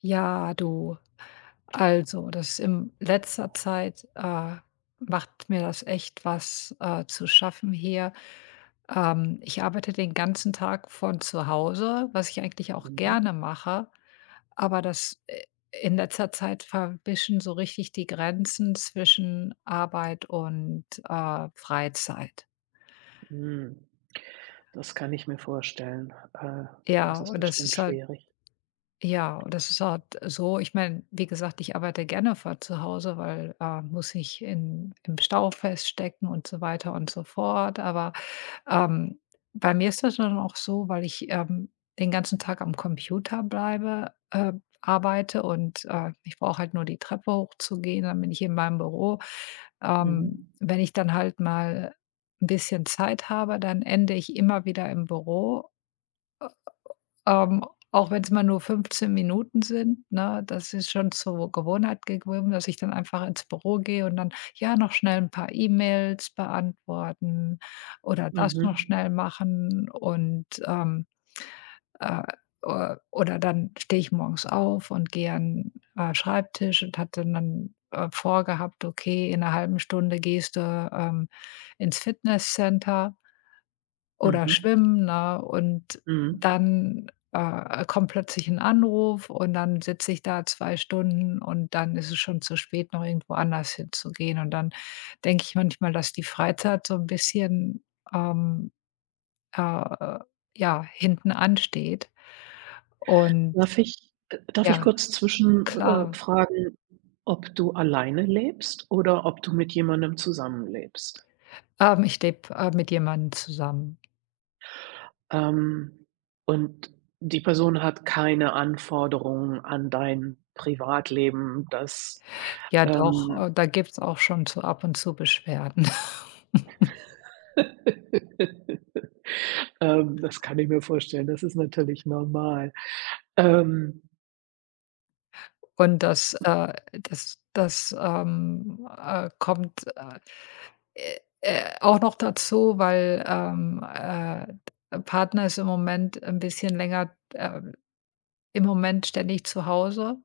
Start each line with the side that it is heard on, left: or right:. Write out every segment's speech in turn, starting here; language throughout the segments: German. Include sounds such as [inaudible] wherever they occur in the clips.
left: Ja, du, also, das ist in letzter Zeit, macht mir das echt was, zu schaffen hier. Ich arbeite den ganzen Tag von zu Hause, was ich eigentlich auch
right: Mhm.
left: gerne mache, aber das, in letzter Zeit verwischen so richtig die Grenzen zwischen Arbeit und, Freizeit.
right: Hm, das kann ich mir vorstellen. Das
left: Ja,
right: ist
left: und das
right: bestimmt
left: ist halt
right: schwierig.
left: Ja, und das ist halt so, ich meine, wie gesagt, ich arbeite gerne von zu Hause, weil, muss ich in im Stau feststecken und so weiter und so fort. Aber, ähm, bei mir ist das dann auch so, weil ich, den ganzen Tag am Computer bleibe, arbeite und, ich brauche halt nur die Treppe hochzugehen, dann bin ich in meinem Büro.
right: Mhm.
left: Wenn ich dann halt mal ein bisschen Zeit habe, dann ende ich immer wieder im Büro, ähm, auch wenn es mal nur 15 Minuten sind, ne? Das ist schon zur Gewohnheit geworden, dass ich dann einfach ins Büro gehe und dann, ja, noch schnell ein paar E-Mails beantworten oder das noch
right: Mhm.
left: schnell machen und, äh, o oder dann stehe ich morgens auf und gehe an, Schreibtisch und hatte dann, vorgehabt: „Okay, in einer halben Stunde gehst du, ähm, ins Fitnesscenter.“ Oder
right: Mhm.
left: schwimmen, ne? Und
right: Mhm.
left: dann, kommt plötzlich ein Anruf und dann sitze ich da 2 Stunden und dann ist es schon zu spät, noch irgendwo anders hinzugehen. Und dann denke ich manchmal, dass die Freizeit so ein bisschen, ähm, äh, ja, hinten ansteht. Und
right: Darf ich
left: ja,
right: kurz zwischen
left: klar.
right: fragen, ob du alleine lebst oder ob du mit jemandem zusammenlebst?
left: Ich lebe, mit jemandem zusammen.
right: Ähm, und die Person hat keine Anforderungen an dein Privatleben, dass,
left: Ja doch,
right: ähm,
left: da gibt's auch schon so ab und zu Beschwerden. [laughs]
right: [laughs] Das kann ich mir vorstellen. Das ist natürlich normal. Ähm,
left: Und das, das, kommt, auch noch dazu, weil, Partner ist im Moment ein bisschen länger, im Moment ständig zu Hause,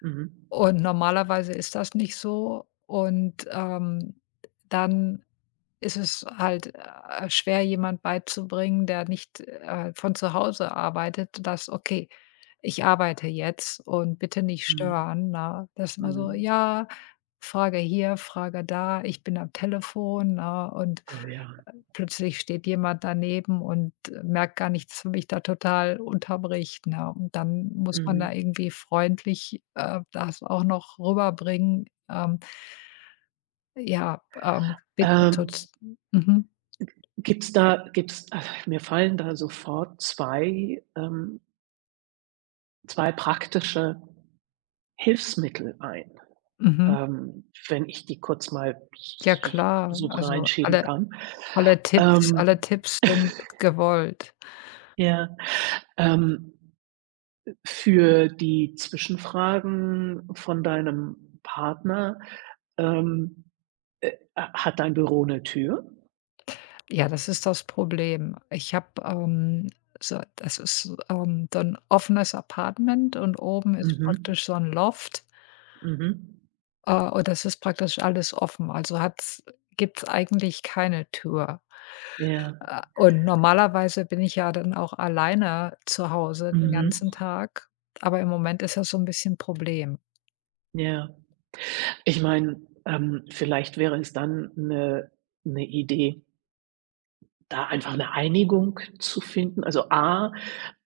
right: mhm,
left: und normalerweise ist das nicht so und, dann ist es halt, schwer, jemand beizubringen, der nicht, von zu Hause arbeitet, dass: „Okay, ich arbeite jetzt und bitte nicht
right: mhm,
left: stören“, ne? Das ist immer so,
right: mhm.
left: ja, Frage hier, Frage da, ich bin am Telefon, ne? Und
right: Oh ja,
left: plötzlich steht jemand daneben und merkt gar nicht, dass man mich da total unterbricht, ne? Und dann muss man da
right: mhm.
left: irgendwie freundlich, das auch noch rüberbringen, ja, bitte
right: Ähm,
left: tut's mhm,
right: gibt's also mir fallen da sofort 2 2 praktische Hilfsmittel ein,
left: mhm.
right: wenn ich die kurz mal
left: Ja
right: so
left: klar,
right: so
left: also
right: reinschieben kann.
left: alle
right: Ähm,
left: Tipps sind gewollt.
right: ja, ähm für die Zwischenfragen von deinem Partner, ähm, hat dein Büro 'ne Tür?
left: Ja, das ist das Problem. Ich habe, so das ist, so 'n offenes Apartment und oben ist
right: Mhm,
left: praktisch so ein Loft,
right: mhm.
left: und das ist praktisch alles offen. Also hat's Gibt's eigentlich keine Tür.
right: Ja,
left: Und normalerweise bin ich ja dann auch alleine zu Hause den
right: mhm,
left: ganzen Tag, aber im Moment ist das so ein bisschen ein Problem.
right: ja. Ich meine, vielleicht wäre es dann 'ne Idee, da einfach 'ne Einigung zu finden. Also, A,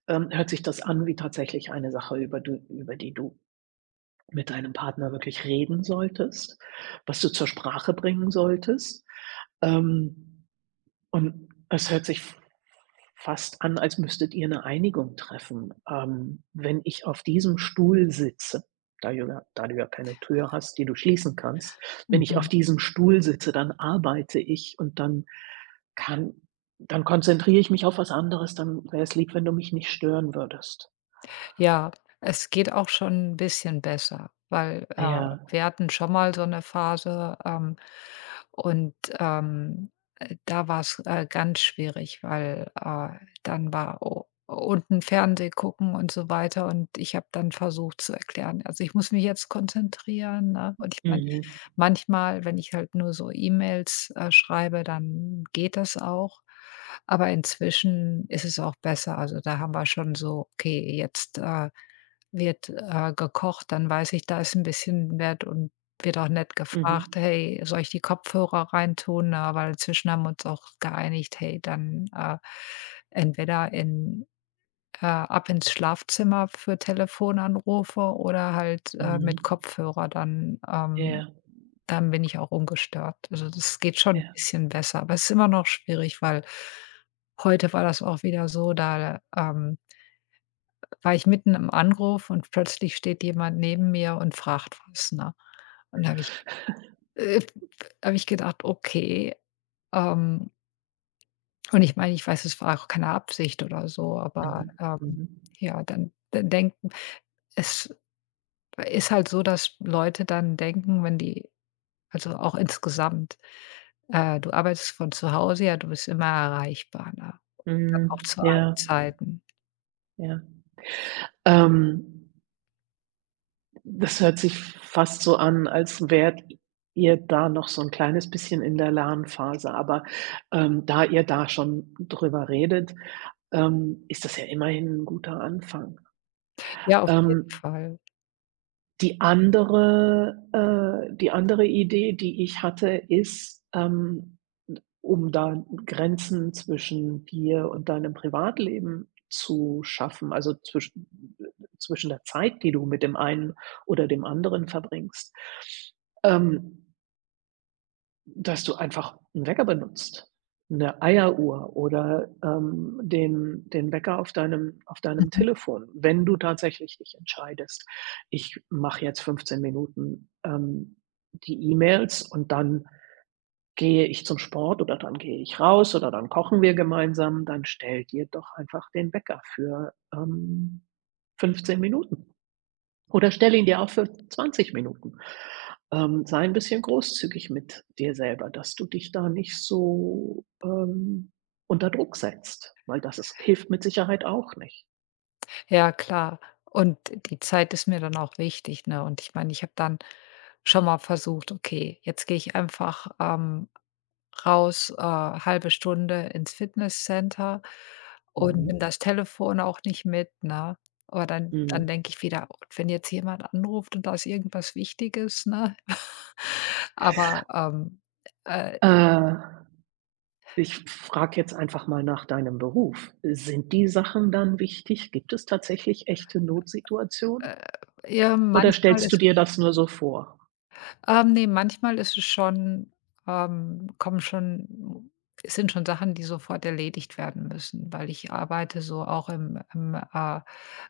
right: hört sich das an wie tatsächlich eine Sache, über die du mit deinem Partner wirklich reden solltest, was du zur Sprache bringen solltest. Ähm Und es hört sich fast an, als müsstet ihr 'ne Einigung treffen. Wenn ich auf diesem Stuhl sitze, da du ja keine Tür hast, die du schließen kannst, wenn ich auf
left: Mhm.
right: diesem Stuhl sitze, dann arbeite ich und kann dann konzentriere ich mich auf was anderes, dann wäre es lieb, wenn du mich nicht stören würdest.
left: Ja, es geht auch schon ein bisschen besser, weil,
right: Ja.
left: wir hatten schon mal so eine Phase, und, da war's, ganz schwierig, weil, dann war u unten Fernseh gucken und so weiter und ich habe dann versucht zu erklären: „Also, ich muss mich jetzt konzentrieren“, ne? Und ich meine,
right: Mhm.
left: manchmal, wenn ich halt nur so E-Mails, schreibe, dann geht das auch. Aber inzwischen ist es auch besser. Also, da haben wir schon so: „Okay, jetzt, wird, gekocht, dann weiß ich, da ist ein bisschen nett und wird auch nett gefragt:
right: Mhm.
left: „Hey, soll ich die Kopfhörer reintun?“ Na, weil inzwischen haben wir uns auch geeinigt: „Hey, dann, entweder in ab ins Schlafzimmer für Telefonanrufe oder halt, mit
right: Mhm.
left: Kopfhörer, dann
right: Ja,
left: dann bin ich auch ungestört.“ Also, das geht schon ein
right: ja.
left: bisschen besser, aber es ist immer noch schwierig, weil heute war das auch wieder so, da, war ich mitten im Anruf und plötzlich steht jemand neben mir und fragt was, ne? Und da habe ich, äh, habe ich gedacht: „Okay“, ähm, und ich meine, ich weiß, es war auch keine Absicht oder so, aber,
right: Mhm. Mhm.
left: ja, dann denken, es ist halt so, dass Leute dann denken, wenn die, also auch insgesamt, du arbeitest von zu Hause, ja, du bist immer erreichbar, ne? Und dann
right: Mhm.
left: auch zu allen
right: Ja,
left: Zeiten.
right: ja. Ähm Das hört sich fast so an, als wärt ihr da noch so 'n kleines bisschen in der Lernphase. Aber, da ihr da schon drüber redet, ist das ja immerhin 'n guter Anfang.
left: Ja, auf jeden
right: Ähm
left: Fall.
right: die andere Die andere Idee, die ich hatte, ist, um da Grenzen zwischen dir und deinem Privatleben zu schaffen, also zwischen der Zeit, die du mit dem einen oder dem anderen verbringst. Ähm Dass du einfach 'n Wecker benutzt, 'ne Eieruhr oder, den Wecker auf deinem
left: Mhm.
right: Telefon, wenn du tatsächlich dich entscheidest: „Ich mache jetzt 15 Minuten, die E-Mails und dann gehe ich zum Sport oder dann gehe ich raus oder dann kochen wir gemeinsam“, dann stell dir doch einfach den Wecker für, 15 Minuten. Oder stell ihn dir auch für 20 Minuten. Sei ein bisschen großzügig mit dir selber, dass du dich da nicht so, unter Druck setzt, weil das ist hilft mit Sicherheit auch nicht.
left: Ja, klar. Und die Zeit ist mir dann auch wichtig, ne? Und ich meine, ich habe dann schon mal versucht, okay, jetzt gehe ich einfach, raus, halbe Stunde ins Fitnesscenter und nimm
right: Mhm.
left: das Telefon auch nicht mit, ne? Aber dann
right: Mhm.
left: denke ich wieder: „Und wenn jetzt jemand anruft und da ist irgendwas Wichtiges“, ne? [laughs] Aber, äh,
right: Äh, Ich frage jetzt einfach mal nach deinem Beruf. Sind die Sachen dann wichtig? Gibt es tatsächlich echte Notsituationen
left: äh, ja,
right: oder
left: manchmal
right: stellst du
left: ist
right: dir
left: es
right: das nur so vor?
left: Ne, manchmal ist es schon, kommen schon, es sind schon Sachen, die sofort erledigt werden müssen, weil ich arbeite so auch im,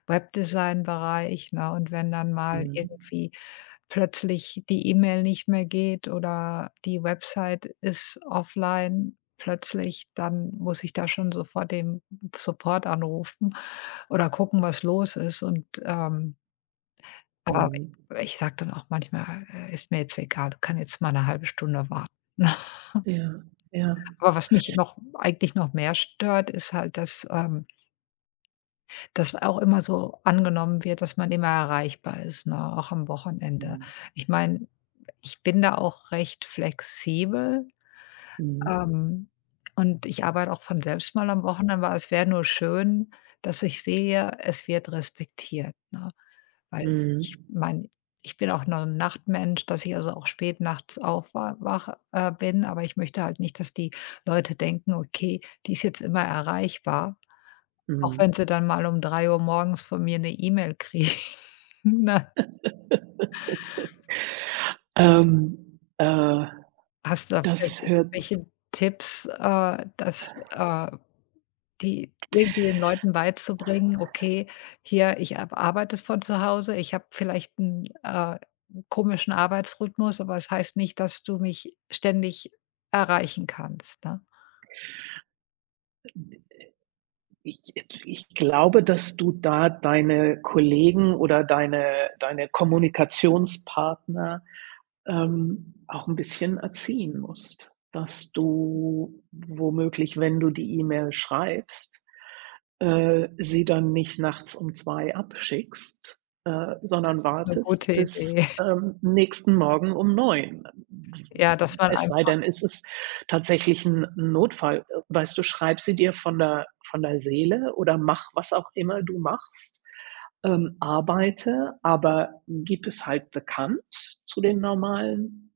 left: Webdesign-Bereich, ne? Und wenn dann mal
right: Mhm.
left: irgendwie plötzlich die E-Mail nicht mehr geht oder die Website ist offline plötzlich, dann muss ich da schon sofort den Support anrufen oder gucken, was los ist und, aber
right: Mhm.
left: ich sage dann auch manchmal: ist mir jetzt egal, kann jetzt mal eine halbe Stunde warten.“ [laughs]
right: Ja, ja.
left: Aber was mich noch, eigentlich noch mehr stört, ist halt, dass, dass auch immer so angenommen wird, dass man immer erreichbar ist, ne, auch am Wochenende.
right: Mhm.
left: Ich meine, ich bin da auch recht flexibel,
right: Mhm.
left: ähm, und ich arbeite auch von selbst mal am Wochenende, aber es wäre nur schön, dass ich sehe, es wird respektiert, ne? Weil ich
right: Mhm.
left: meine, ich bin auch noch ein Nachtmensch, dass ich also auch spät nachts aufwa bin, aber ich möchte halt nicht, dass die Leute denken: „Okay, die ist jetzt immer erreichbar“, auch
right: Mhm.
left: wenn sie dann mal um drei Uhr morgens von mir eine E-Mail kriegen, [laughs] ne?
right: Ähm, äh,
left: Hast du da vielleicht
right: das hört
left: irgendwelche Tipps, dass, die irgendwie den Leuten beizubringen: „Okay, hier, ich ab arbeite von zu Hause. Ich habe vielleicht einen, komischen Arbeitsrhythmus, aber es heißt nicht, dass du mich ständig erreichen kannst“, ne?
right: ich ich glaube, dass du da deine Kollegen oder deine Kommunikationspartner auch ein bisschen erziehen musst, dass du womöglich, wenn du die E-Mail schreibst, sie dann nicht nachts um 2 abschickst, sondern
left: Das ist eine
right: wartest
left: gute Idee.
right: bis,
left: [laughs]
right: nächsten Morgen um 9.
left: Ja, dass man
right: Es sei
left: einfach
right: denn, es ist tatsächlich ein Notfall. Weißt du, schreib sie dir von der Seele oder mach was auch immer du machst. Arbeite, aber gib es halt bekannt zu den normalen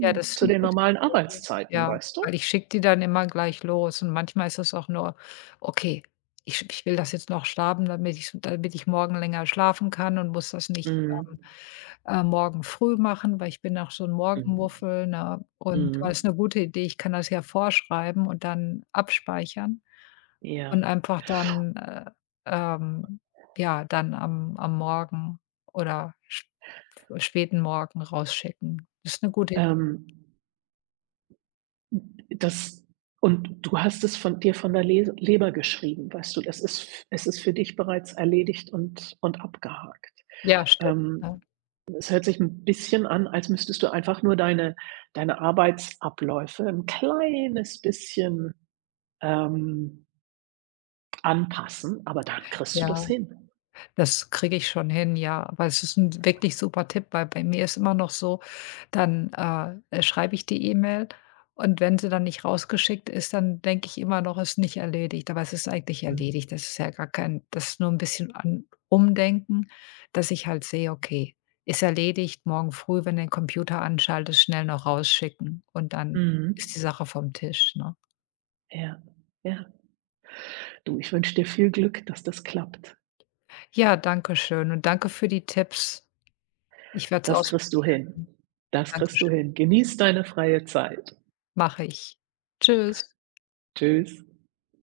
left: Ja, das ist
right: zu
left: 'ne
right: den
left: gute
right: normalen
left: Idee.
right: Arbeitszeiten,
left: Ja,
right: weißt du?
left: weil ich schicke die dann immer gleich los und manchmal ist es auch nur: „Okay, ich will das jetzt noch schlafen, damit ich morgen länger schlafen kann und muss das nicht,
right: Mhm.
left: ähm, morgen früh machen“, weil ich bin auch so 'n
right: Mhm.
left: Morgenmuffel, ne? Und aber ist
right: Mhm.
left: 'ne gute Idee, ich kann das ja vorschreiben und dann abspeichern und
right: Ja.
left: einfach dann, ähm, ja, dann am Morgen oder sp späten Morgen rausschicken. Ist 'ne gute
right: Ähm, das und du hast es von dir von der Les Leber geschrieben, weißt du? Es ist f es ist für dich bereits erledigt und abgehakt.
left: Ja, stimmt, ne?
right: Ähm, Es hört sich ein bisschen an, als müsstest du einfach nur deine Arbeitsabläufe ein kleines bisschen, ähm anpassen, aber dann kriegst du das
left: Ja,
right: hin.
left: das kriege ich schon hin, ja. Aber es ist 'n wirklich super Tipp, weil bei mir ist immer noch so, dann, schreibe ich die E-Mail und wenn sie dann nicht rausgeschickt ist, dann denke ich immer noch, ist nicht erledigt. Aber es ist eigentlich
right: Mhm.
left: erledigt. Das ist ja gar kein, das ist nur 'n bisschen an Umdenken, dass ich halt sehe: „Okay, ist erledigt, morgen früh, wenn du den Computer anschaltest, schnell noch rausschicken und dann ist
right: Mhm.
left: die Sache vom Tisch“, ne?
right: Ja, ja. Du, ich wünsche dir viel Glück, dass das klappt.
left: Ja, danke schön und danke für die Tipps. Ich werde es
right: Das kriegst du
left: ausprobieren.
right: hin. Das kriegst du
left: Dankeschön.
right: hin. Genieß deine freie Zeit.
left: Mache ich. Tschüss.
right: Tschüss.